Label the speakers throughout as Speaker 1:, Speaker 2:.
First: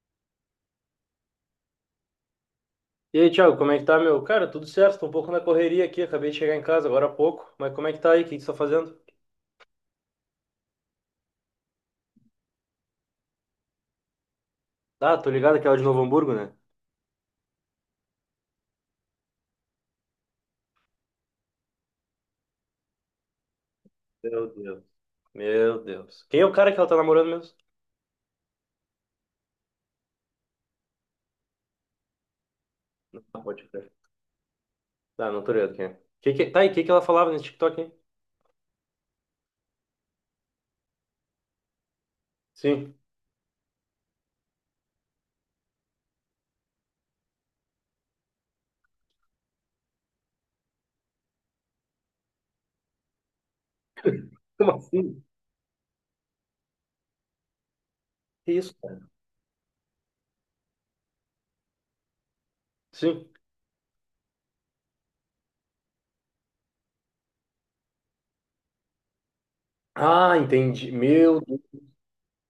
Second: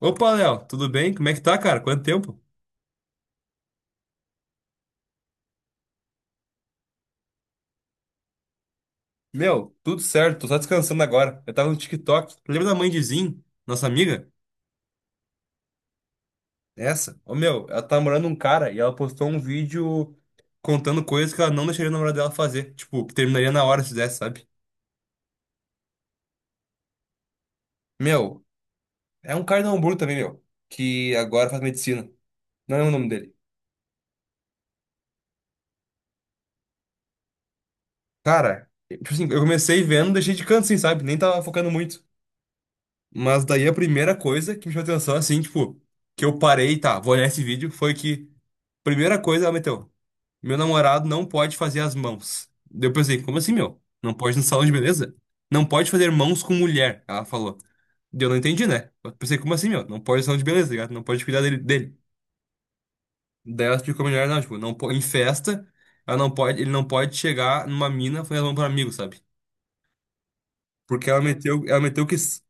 Speaker 1: Opa, Léo, tudo bem? Como é que tá, cara? Quanto tempo?
Speaker 2: E aí, Thiago, como é que tá, meu? Cara, tudo certo, tô um pouco na correria aqui, acabei de chegar em casa agora há pouco, mas como é que tá aí? O que que você tá fazendo?
Speaker 1: Meu, tudo certo, tô só descansando agora. Eu tava no TikTok. Lembra da mãe de Zin, nossa amiga?
Speaker 2: Ah, tô ligado que ela é de Novo Hamburgo, né?
Speaker 1: Essa? Ô, meu, ela tá namorando um cara e ela postou um vídeo contando coisas que ela não deixaria o namorado dela fazer. Tipo, que terminaria na hora se fizesse,
Speaker 2: Meu
Speaker 1: sabe?
Speaker 2: Deus. Meu Deus. Quem é o cara que ela tá namorando mesmo?
Speaker 1: Meu, é um cara de Hamburgo também, meu, que agora faz medicina. Não é o nome
Speaker 2: Não
Speaker 1: dele.
Speaker 2: pode crer. Ah, não tô ligado quem é. Que... Tá, e o que que ela falava nesse TikTok, hein?
Speaker 1: Cara, tipo assim, eu comecei vendo, deixei de canto, assim, sabe? Nem tava focando muito.
Speaker 2: Sim.
Speaker 1: Mas daí a primeira coisa que me chamou atenção, assim, tipo, que eu parei, tá, vou olhar esse vídeo, foi que. Primeira coisa, ela meteu. Meu namorado não pode fazer as mãos. Daí eu pensei, como assim, meu? Não pode no salão
Speaker 2: Como
Speaker 1: de beleza?
Speaker 2: assim?
Speaker 1: Não pode fazer mãos com mulher, ela falou. Daí eu não
Speaker 2: Que
Speaker 1: entendi,
Speaker 2: isso,
Speaker 1: né?
Speaker 2: cara?
Speaker 1: Eu pensei, como assim, meu? Não pode no salão de beleza, tá ligado? Não pode cuidar dele.
Speaker 2: Sim.
Speaker 1: Daí ela explicou melhor, não, tipo, não, em festa, ela não pode, ele não pode chegar numa mina fazer as mãos para amigo, sabe?
Speaker 2: Ah, entendi.
Speaker 1: Porque ela
Speaker 2: Meu Deus.
Speaker 1: meteu, ela meteu que.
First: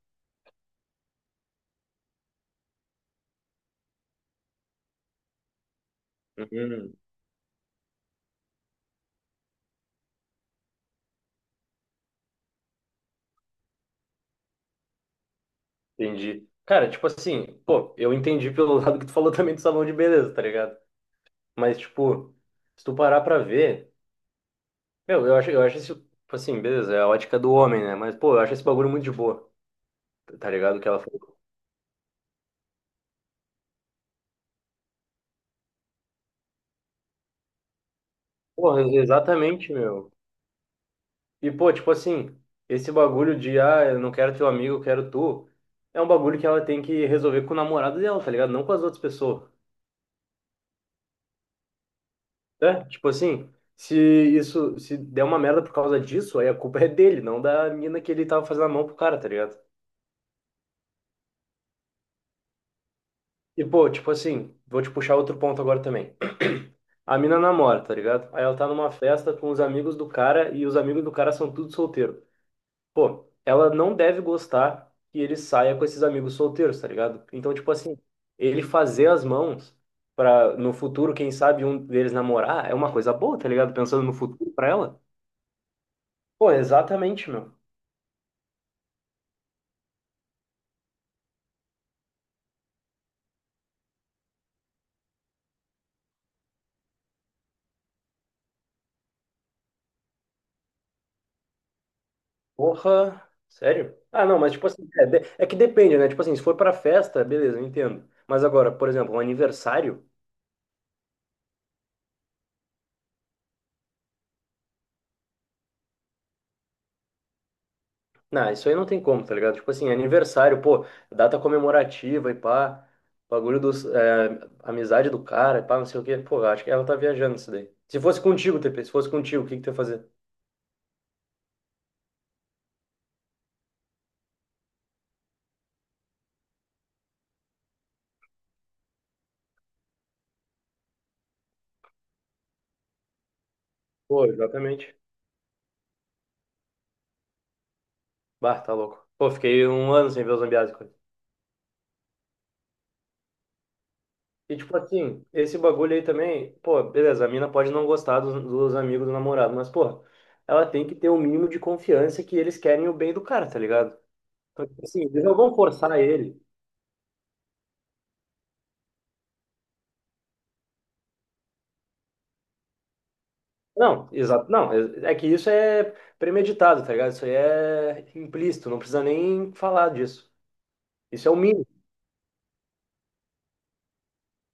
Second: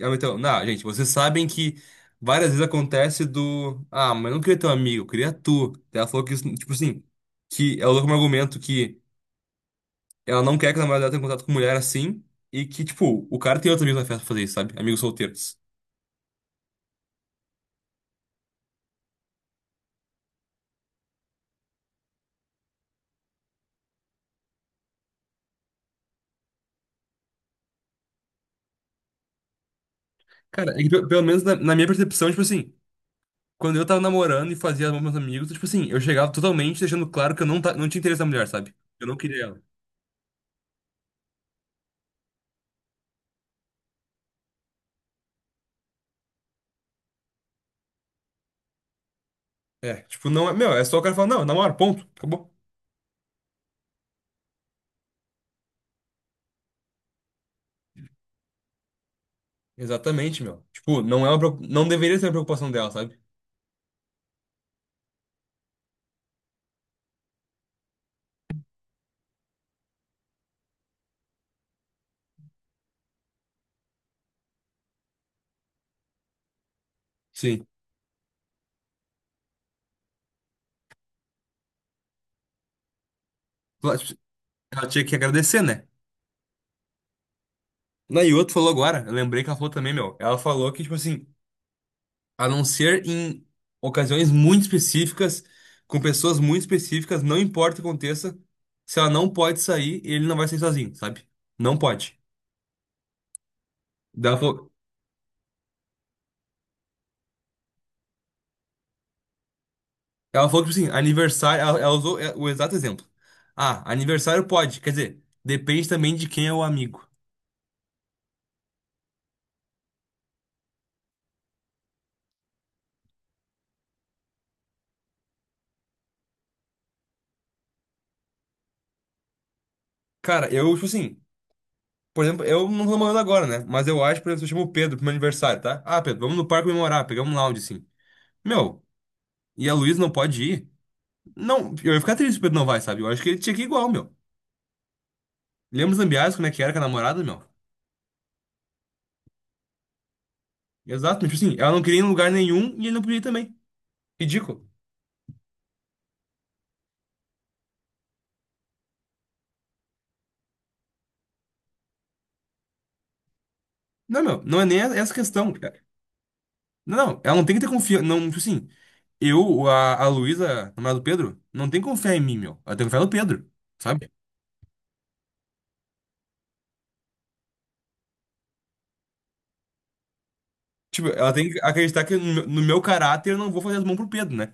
Speaker 1: Ela meteu, não, gente, vocês sabem que várias vezes acontece do. Ah, mas eu não queria teu amigo, eu queria tu. Daí ela falou que, isso, tipo
Speaker 2: Uhum,
Speaker 1: assim, que ela usou como argumento que. Ela não quer que a namorada dela tenha contato com mulher assim. E que, tipo, o cara tem outros amigos na festa pra fazer isso, sabe? Amigos solteiros.
Speaker 2: entendi. Cara, tipo assim, pô, eu entendi pelo lado que tu falou também do salão de beleza, tá ligado? Mas, tipo, se tu parar pra ver. Meu, eu acho isso, tipo assim, beleza, é a ótica do homem, né? Mas, pô, eu acho esse bagulho muito de boa, tá
Speaker 1: Cara,
Speaker 2: ligado? O
Speaker 1: é
Speaker 2: que
Speaker 1: que,
Speaker 2: ela
Speaker 1: pelo
Speaker 2: falou.
Speaker 1: menos na minha percepção, tipo assim, quando eu tava namorando e fazia amor com meus amigos, tipo assim, eu chegava totalmente deixando claro que eu não, não tinha interesse na mulher, sabe?
Speaker 2: Pô,
Speaker 1: Eu não queria ela.
Speaker 2: exatamente, meu. E, pô, tipo assim, esse bagulho de, ah, eu não quero teu amigo, eu quero tu, é um bagulho que ela tem que resolver com o namorado dela, tá ligado? Não com as outras pessoas.
Speaker 1: É, tipo, não é. Meu, é só o cara falar, não, eu namoro, ponto, acabou.
Speaker 2: É, tipo assim, se isso, se der uma merda por causa disso, aí a culpa é dele, não da mina que ele tava fazendo a mão pro cara, tá ligado?
Speaker 1: Exatamente, meu. Tipo, não é uma, não deveria ser uma preocupação dela, sabe?
Speaker 2: E, pô, tipo assim, vou te puxar outro ponto agora também. A mina namora, tá ligado? Aí ela tá numa festa com os amigos do cara e os amigos do cara são tudo solteiro. Pô, ela não deve gostar que ele saia com esses amigos solteiros, tá ligado? Então,
Speaker 1: Sim.
Speaker 2: tipo assim, ele fazer as mãos pra no futuro, quem sabe um deles namorar, é uma coisa boa, tá ligado?
Speaker 1: Ela,
Speaker 2: Pensando no
Speaker 1: tipo,
Speaker 2: futuro pra
Speaker 1: ela
Speaker 2: ela.
Speaker 1: tinha que agradecer, né?
Speaker 2: Pô, exatamente, meu.
Speaker 1: Na e outro falou agora, eu lembrei que ela falou também, meu. Ela falou que, tipo assim. A não ser em ocasiões muito específicas, com pessoas muito específicas, não importa o que aconteça, se ela não pode sair, ele não vai sair sozinho, sabe? Não pode.
Speaker 2: Porra, sério? Ah,
Speaker 1: Daí
Speaker 2: não,
Speaker 1: ela
Speaker 2: mas tipo
Speaker 1: falou,
Speaker 2: assim, é, de- é que depende, né? Tipo assim, se for pra festa, beleza, eu entendo. Mas agora, por exemplo, um aniversário,
Speaker 1: ela falou que, tipo assim, aniversário, ela usou é, o exato exemplo. Ah, aniversário pode, quer dizer, depende também de quem é o amigo.
Speaker 2: não, isso aí não tem como, tá ligado? Tipo assim, aniversário, pô, data comemorativa e pá, bagulho dos, é, amizade do cara e pá, não sei o quê. Pô, eu acho que ela tá viajando isso daí. Se fosse contigo, TP, se fosse contigo, o que que tu ia fazer?
Speaker 1: Cara, eu, tipo assim, por exemplo, eu não tô namorando agora, né? Mas eu acho, por exemplo, se eu chamo o Pedro pro meu aniversário, tá? Ah, Pedro, vamos no parque comemorar, pegamos um lounge, assim. Meu, e a Luísa não pode ir? Não, eu ia ficar triste se o Pedro não vai, sabe? Eu acho que ele tinha que ir igual, meu.
Speaker 2: Pô, exatamente.
Speaker 1: Lembra os Zambiás, como é que era com a namorada, meu?
Speaker 2: Bah, tá louco. Pô, fiquei um ano sem ver o Zambiase.
Speaker 1: Exato, mas tipo assim, ela não queria ir em lugar nenhum e ele não podia ir também.
Speaker 2: E
Speaker 1: Ridículo.
Speaker 2: tipo assim, esse bagulho aí também, pô, beleza, a mina pode não gostar dos amigos do namorado, mas, pô, ela tem que ter o mínimo de confiança que eles querem o bem do cara, tá ligado?
Speaker 1: Não, meu, não é
Speaker 2: Então,
Speaker 1: nem
Speaker 2: tipo assim,
Speaker 1: essa
Speaker 2: eles não
Speaker 1: questão.
Speaker 2: vão
Speaker 1: É,
Speaker 2: forçar ele.
Speaker 1: não, ela não tem que ter confiança. Não, tipo assim, eu, a Luísa, namorada do Pedro, não tem que confiar em mim, meu. Ela tem que confiar no Pedro,
Speaker 2: Não,
Speaker 1: sabe?
Speaker 2: exato, não, é que isso é premeditado, tá ligado? Isso aí é implícito, não precisa nem falar disso.
Speaker 1: Tipo,
Speaker 2: Isso é
Speaker 1: ela
Speaker 2: o
Speaker 1: tem que
Speaker 2: mínimo.
Speaker 1: acreditar que no, meu no meu caráter eu não vou fazer as mãos pro Pedro, né?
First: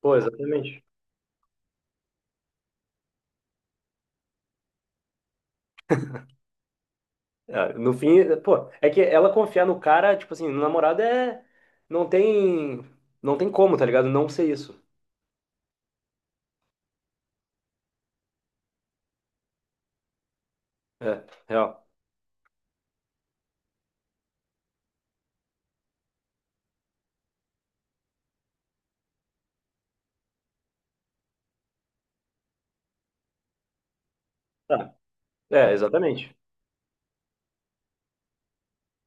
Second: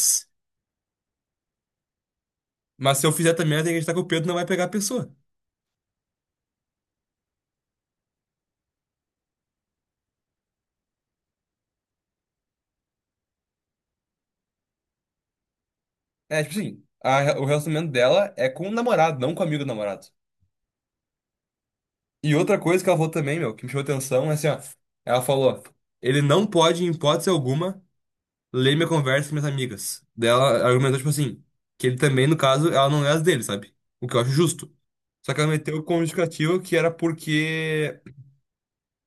Speaker 2: Pô, exatamente.
Speaker 1: mas se eu fizer também, ela tem que acreditar que o Pedro não vai pegar a pessoa.
Speaker 2: É, no fim, pô, é que ela confiar no cara, tipo assim, no namorado é. Não tem. Não tem como, tá ligado? Não ser isso.
Speaker 1: É, tipo assim, o relacionamento dela é com o namorado, não com o amigo do namorado.
Speaker 2: É, real.
Speaker 1: E outra coisa que ela falou também, meu, que me chamou atenção, é assim, ó. Ela falou, ele não pode, em hipótese alguma, ler minha conversa com minhas amigas. Daí ela argumentou, tipo assim, que ele também, no caso, ela não lê as dele, sabe? O que eu acho justo. Só que ela
Speaker 2: É,
Speaker 1: meteu como
Speaker 2: exatamente.
Speaker 1: justificativa que era porque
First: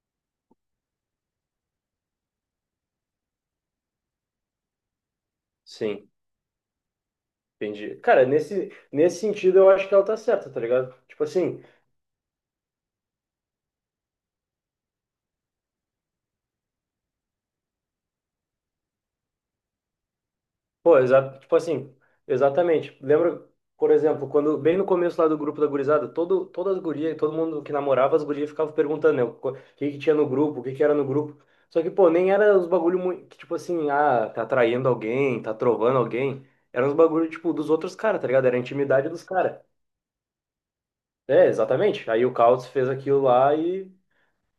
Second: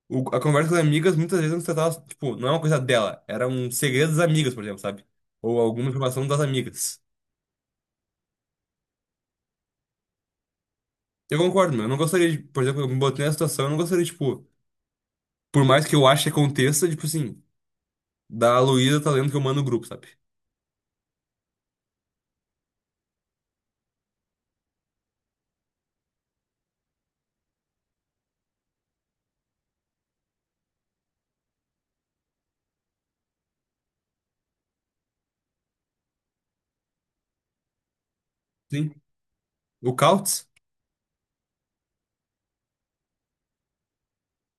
Speaker 1: a conversa com as amigas muitas vezes não se tratava, tipo, não é uma coisa dela, era um segredo das amigas, por exemplo, sabe? Ou alguma
Speaker 2: Sim,
Speaker 1: informação das amigas.
Speaker 2: entendi. Cara, nesse sentido eu acho que ela tá certa, tá ligado? Tipo
Speaker 1: Eu
Speaker 2: assim,
Speaker 1: concordo, meu. Eu não gostaria de, por exemplo, eu me botei nessa situação, eu não gostaria, tipo, por mais que eu ache que aconteça, tipo assim. Da Luísa tá lendo que eu mando o grupo, sabe?
Speaker 2: pô, exatamente. Lembra, por exemplo, quando bem no começo lá do grupo da gurizada, todas as gurias, todo mundo que namorava as gurias ficava perguntando, né, o que que tinha no grupo, o que que era no grupo. Só que, pô, nem era os bagulho muito, que, tipo assim, ah, tá traindo alguém, tá trovando alguém. Eram os bagulho, tipo, dos outros caras, tá ligado? Era a
Speaker 1: Sim.
Speaker 2: intimidade dos caras.
Speaker 1: O Cautz?
Speaker 2: É, exatamente. Aí o Caos fez aquilo lá e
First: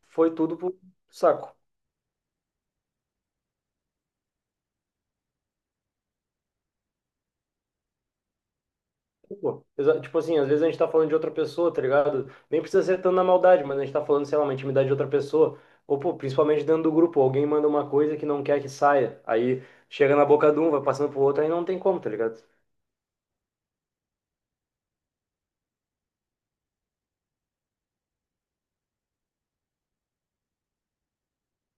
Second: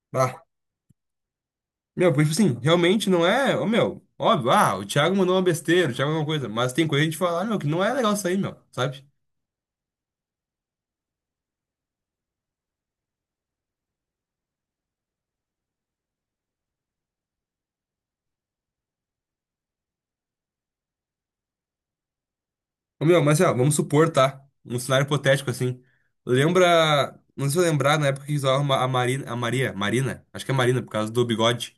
Speaker 2: foi
Speaker 1: Ah.
Speaker 2: tudo pro saco.
Speaker 1: Meu, porque, tipo assim, realmente não é. Ô, meu, óbvio, ah, o Thiago mandou uma besteira, o Thiago alguma coisa. Mas tem coisa que a gente fala, ah, meu, que não é legal isso aí, meu, sabe?
Speaker 2: Pô, tipo assim, às vezes a gente tá falando de outra pessoa, tá ligado? Nem precisa ser tanto na maldade, mas a gente tá falando, sei lá, uma intimidade de outra pessoa. Ou, pô, principalmente dentro do grupo, alguém manda uma coisa que não quer que saia. Aí chega na boca de um, vai passando pro outro, aí não tem como, tá ligado?
Speaker 1: Ô, meu, mas ó, vamos supor, tá? Um cenário hipotético, assim. Lembra. Não sei se eu lembrar na época que usava a Marina. A Maria. Marina? Acho que é Marina, por causa do bigode.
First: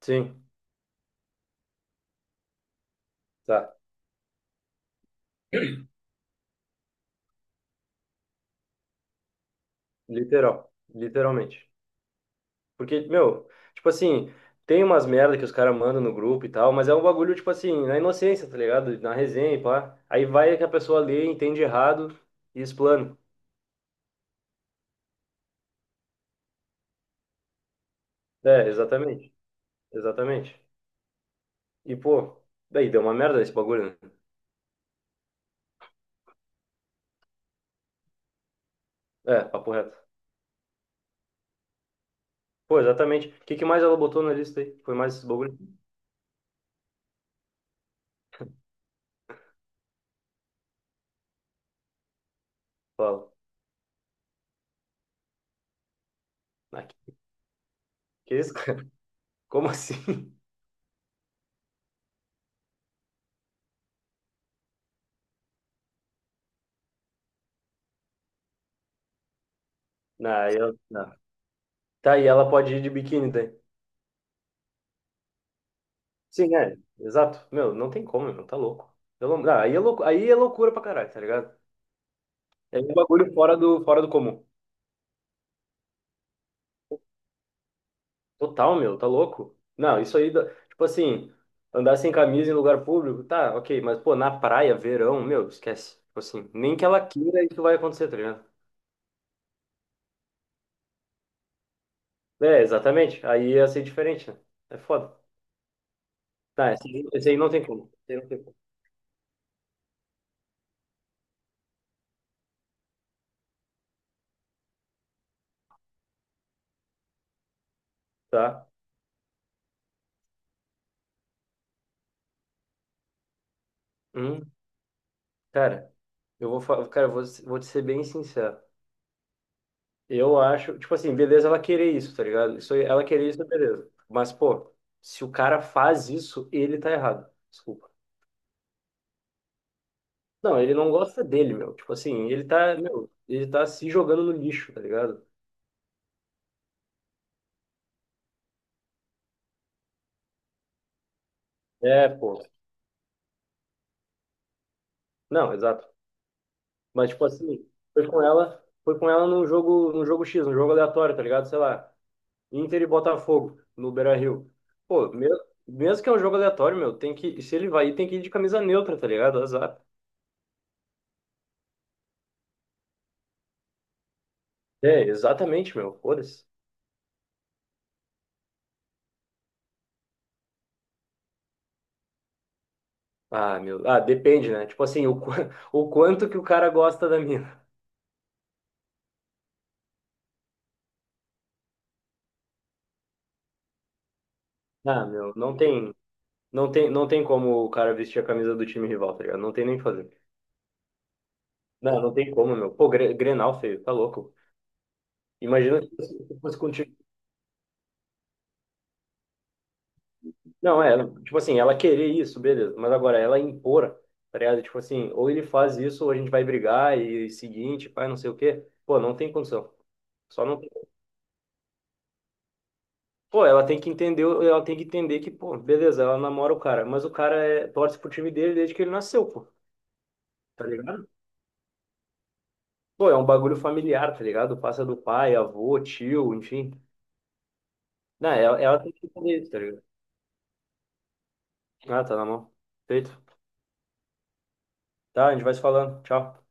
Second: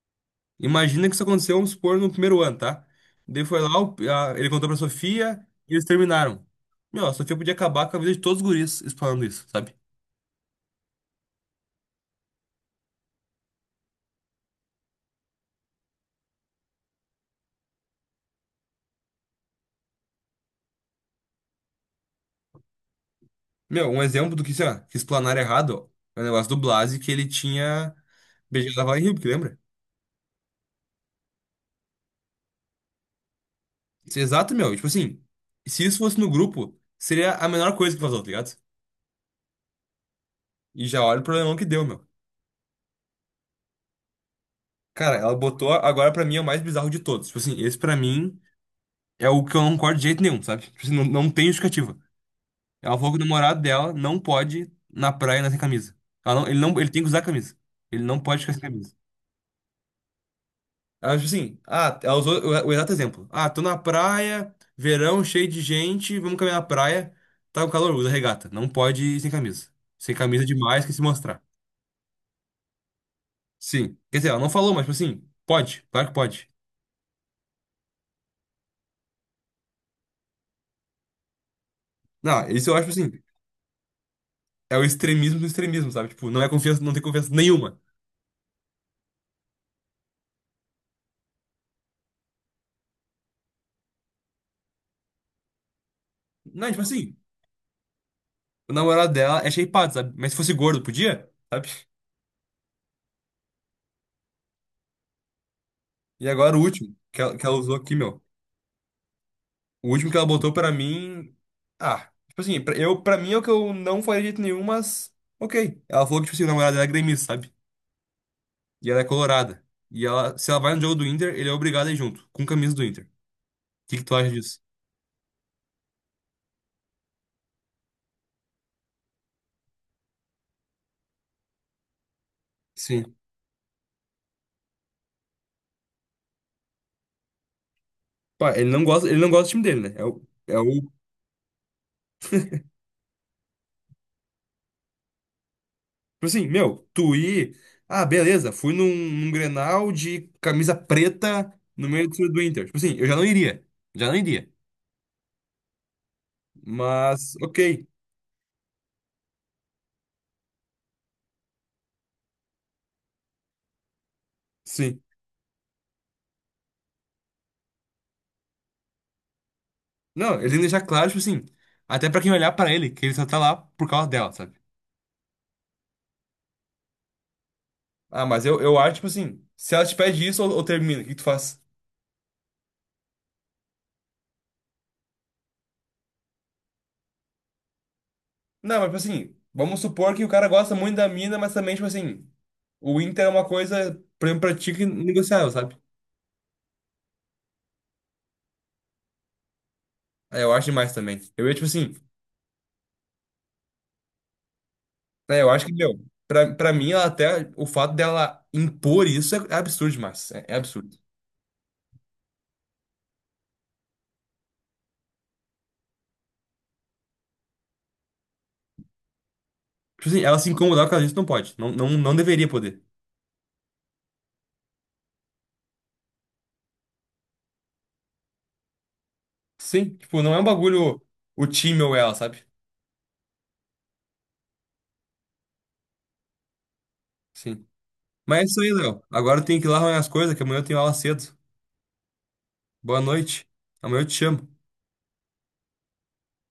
Speaker 2: Sim,
Speaker 1: Imagina que isso aconteceu, vamos supor, no primeiro ano, tá? Daí foi
Speaker 2: tá.
Speaker 1: lá, ele contou pra Sofia e eles terminaram. Meu, a Sofia podia acabar com a vida de todos os guris falando isso, sabe?
Speaker 2: Literal. Literalmente. Porque, meu, tipo assim, tem umas merda que os caras mandam no grupo e tal, mas é um bagulho, tipo assim, na inocência, tá ligado? Na resenha e pá. Aí vai que a pessoa lê, entende errado e explana.
Speaker 1: Meu, um exemplo do que, sei lá, que explanaram errado, ó, é o negócio do Blasi que ele tinha
Speaker 2: É,
Speaker 1: beijado a Vale Rio que
Speaker 2: exatamente.
Speaker 1: lembra?
Speaker 2: Exatamente. E, pô, daí deu uma merda esse bagulho, né?
Speaker 1: Isso é exato, meu. Tipo assim, se isso fosse no grupo, seria a menor coisa que vazou, tá ligado?
Speaker 2: É, papo reto.
Speaker 1: E já olha o problemão que deu, meu.
Speaker 2: Pô, exatamente. O que que mais ela botou na lista aí? Foi mais
Speaker 1: Cara,
Speaker 2: esses
Speaker 1: ela
Speaker 2: bagulho?
Speaker 1: botou, agora pra mim é o mais bizarro de todos. Tipo assim, esse pra mim é o que eu não concordo de jeito nenhum, sabe? Tipo assim, não tem justificativa. Ela falou que o
Speaker 2: Fala.
Speaker 1: namorado dela não pode ir na praia na sem camisa. Ela não, ele não,
Speaker 2: Ah,
Speaker 1: ele tem que usar camisa. Ele não
Speaker 2: que
Speaker 1: pode
Speaker 2: isso,
Speaker 1: ficar sem
Speaker 2: cara?
Speaker 1: camisa.
Speaker 2: Como assim?
Speaker 1: Acho assim, ah, ela usou o exato exemplo. Ah, tô na praia, verão, cheio de gente, vamos caminhar na praia. Tá com calor, usa regata. Não pode ir sem camisa. Sem
Speaker 2: Não,
Speaker 1: camisa é
Speaker 2: aí ela...
Speaker 1: demais que se
Speaker 2: não.
Speaker 1: mostrar.
Speaker 2: Tá, e ela pode ir de biquíni daí.
Speaker 1: Sim. Quer dizer, ela não falou, mas, tipo assim, pode, claro que pode.
Speaker 2: Sim, é. Exato. Meu, não tem como, meu. Tá louco. Eu não- ah, aí é louco, aí é loucura pra caralho, tá ligado?
Speaker 1: Não, isso eu
Speaker 2: É
Speaker 1: acho,
Speaker 2: um
Speaker 1: tipo assim,
Speaker 2: bagulho fora do comum.
Speaker 1: é o extremismo do extremismo, sabe? Tipo, não é confiança, não tem confiança nenhuma.
Speaker 2: Total, meu, tá louco? Não, isso aí, tipo assim, andar sem camisa em lugar público, tá, ok, mas pô, na praia, verão, meu, esquece. Tipo assim,
Speaker 1: Não,
Speaker 2: nem
Speaker 1: tipo
Speaker 2: que ela
Speaker 1: assim,
Speaker 2: queira, isso vai acontecer, tá ligado?
Speaker 1: o namorado dela é shapeado, sabe? Mas se fosse gordo, podia, sabe?
Speaker 2: É, exatamente. Aí ia ser diferente, né? É foda.
Speaker 1: E agora o
Speaker 2: Tá, esse
Speaker 1: último,
Speaker 2: aí,
Speaker 1: que
Speaker 2: esse aí
Speaker 1: ela, que
Speaker 2: não
Speaker 1: ela
Speaker 2: tem
Speaker 1: usou
Speaker 2: como.
Speaker 1: aqui,
Speaker 2: Esse aí
Speaker 1: meu.
Speaker 2: não tem como.
Speaker 1: O último que ela botou pra mim. Ah, tipo assim, pra, eu, pra mim é o que eu não faria de jeito nenhum, mas. Ok. Ela falou que, tipo assim, o namorado dela é gremista, sabe?
Speaker 2: Tá?
Speaker 1: E ela é colorada. E ela, se ela vai no jogo do Inter, ele é obrigado a ir junto, com camisa do Inter. O que que tu acha
Speaker 2: Hum,
Speaker 1: disso?
Speaker 2: cara, cara, vou te ser bem sincero. Eu acho, tipo assim, beleza ela querer isso, tá ligado? Isso, ela
Speaker 1: Sim.
Speaker 2: querer isso, beleza. Mas, pô, se o cara faz isso, ele tá errado. Desculpa.
Speaker 1: Pá, ele não gosta do time dele, né? É o, é
Speaker 2: Não,
Speaker 1: o.
Speaker 2: ele não
Speaker 1: Tipo
Speaker 2: gosta dele, meu. Tipo assim, ele tá, meu, ele tá se jogando no lixo, tá ligado?
Speaker 1: assim, meu, tu ir. Ah, beleza, num Grenal de camisa preta no meio
Speaker 2: É,
Speaker 1: do
Speaker 2: pô.
Speaker 1: Inter. Tipo assim, eu já não iria. Já não iria.
Speaker 2: Não, exato. Mas, tipo
Speaker 1: Mas,
Speaker 2: assim,
Speaker 1: ok.
Speaker 2: foi com ela num jogo X, num jogo aleatório, tá ligado? Sei lá, Inter e Botafogo, no Beira-Rio.
Speaker 1: Sim.
Speaker 2: Pô, me- mesmo que é um jogo aleatório, meu, tem que, se ele vai ir, tem que ir de camisa neutra, tá ligado? Azar.
Speaker 1: Não, ele tem que deixar claro, tipo assim, até pra quem olhar pra ele, que ele só tá lá por causa dela, sabe?
Speaker 2: É, exatamente, meu. Foda-se.
Speaker 1: Ah, mas eu acho, tipo assim, se ela te pede isso ou termina, o que que tu faz?
Speaker 2: Ah, meu. Ah, depende, né? Tipo assim, o quanto que o cara gosta da mina.
Speaker 1: Não, mas, tipo assim, vamos supor que o cara gosta muito da mina, mas também, tipo assim, o Inter é uma coisa, por exemplo, pra ti que é
Speaker 2: Ah, meu,
Speaker 1: negociável,
Speaker 2: não
Speaker 1: sabe?
Speaker 2: tem. Não tem como o cara vestir a camisa do time rival, tá ligado? Não tem nem o que fazer.
Speaker 1: É, eu acho demais também. Eu ia, tipo assim,
Speaker 2: Não, não tem como, meu. Pô, Grenal, feio, tá louco.
Speaker 1: é, eu acho que,
Speaker 2: Imagina se
Speaker 1: meu,
Speaker 2: fosse se
Speaker 1: pra,
Speaker 2: fosse
Speaker 1: pra mim,
Speaker 2: contigo.
Speaker 1: ela até, o fato dela impor isso é, é absurdo demais, é, é
Speaker 2: Não, é,
Speaker 1: absurdo.
Speaker 2: tipo assim, ela querer isso, beleza. Mas agora, ela impor, tá ligado? Tipo assim, ou ele faz isso, ou a gente vai brigar e seguinte, pai, não sei o quê. Pô, não tem condição.
Speaker 1: Tipo assim, ela
Speaker 2: Só
Speaker 1: se
Speaker 2: não.
Speaker 1: incomodar por causa disso não pode, não deveria poder.
Speaker 2: Pô, ela tem que entender que, pô, beleza, ela namora o cara, mas o cara é, torce pro time dele desde que ele nasceu, pô,
Speaker 1: Sim, tipo, não é um
Speaker 2: tá
Speaker 1: bagulho
Speaker 2: ligado?
Speaker 1: o time ou ela, sabe?
Speaker 2: Pô, é um bagulho familiar, tá ligado? Passa do pai, avô, tio, enfim.
Speaker 1: Sim.
Speaker 2: Não,
Speaker 1: Mas é isso
Speaker 2: ela,
Speaker 1: aí,
Speaker 2: ela tem
Speaker 1: Léo.
Speaker 2: que fazer
Speaker 1: Agora eu
Speaker 2: isso, tá
Speaker 1: tenho que ir lá
Speaker 2: ligado?
Speaker 1: arrumar as coisas, que amanhã eu tenho aula cedo.
Speaker 2: Ah, tá na mão.
Speaker 1: Boa
Speaker 2: Feito.
Speaker 1: noite. Amanhã eu te chamo.
Speaker 2: Tá, a gente vai se falando. Tchau.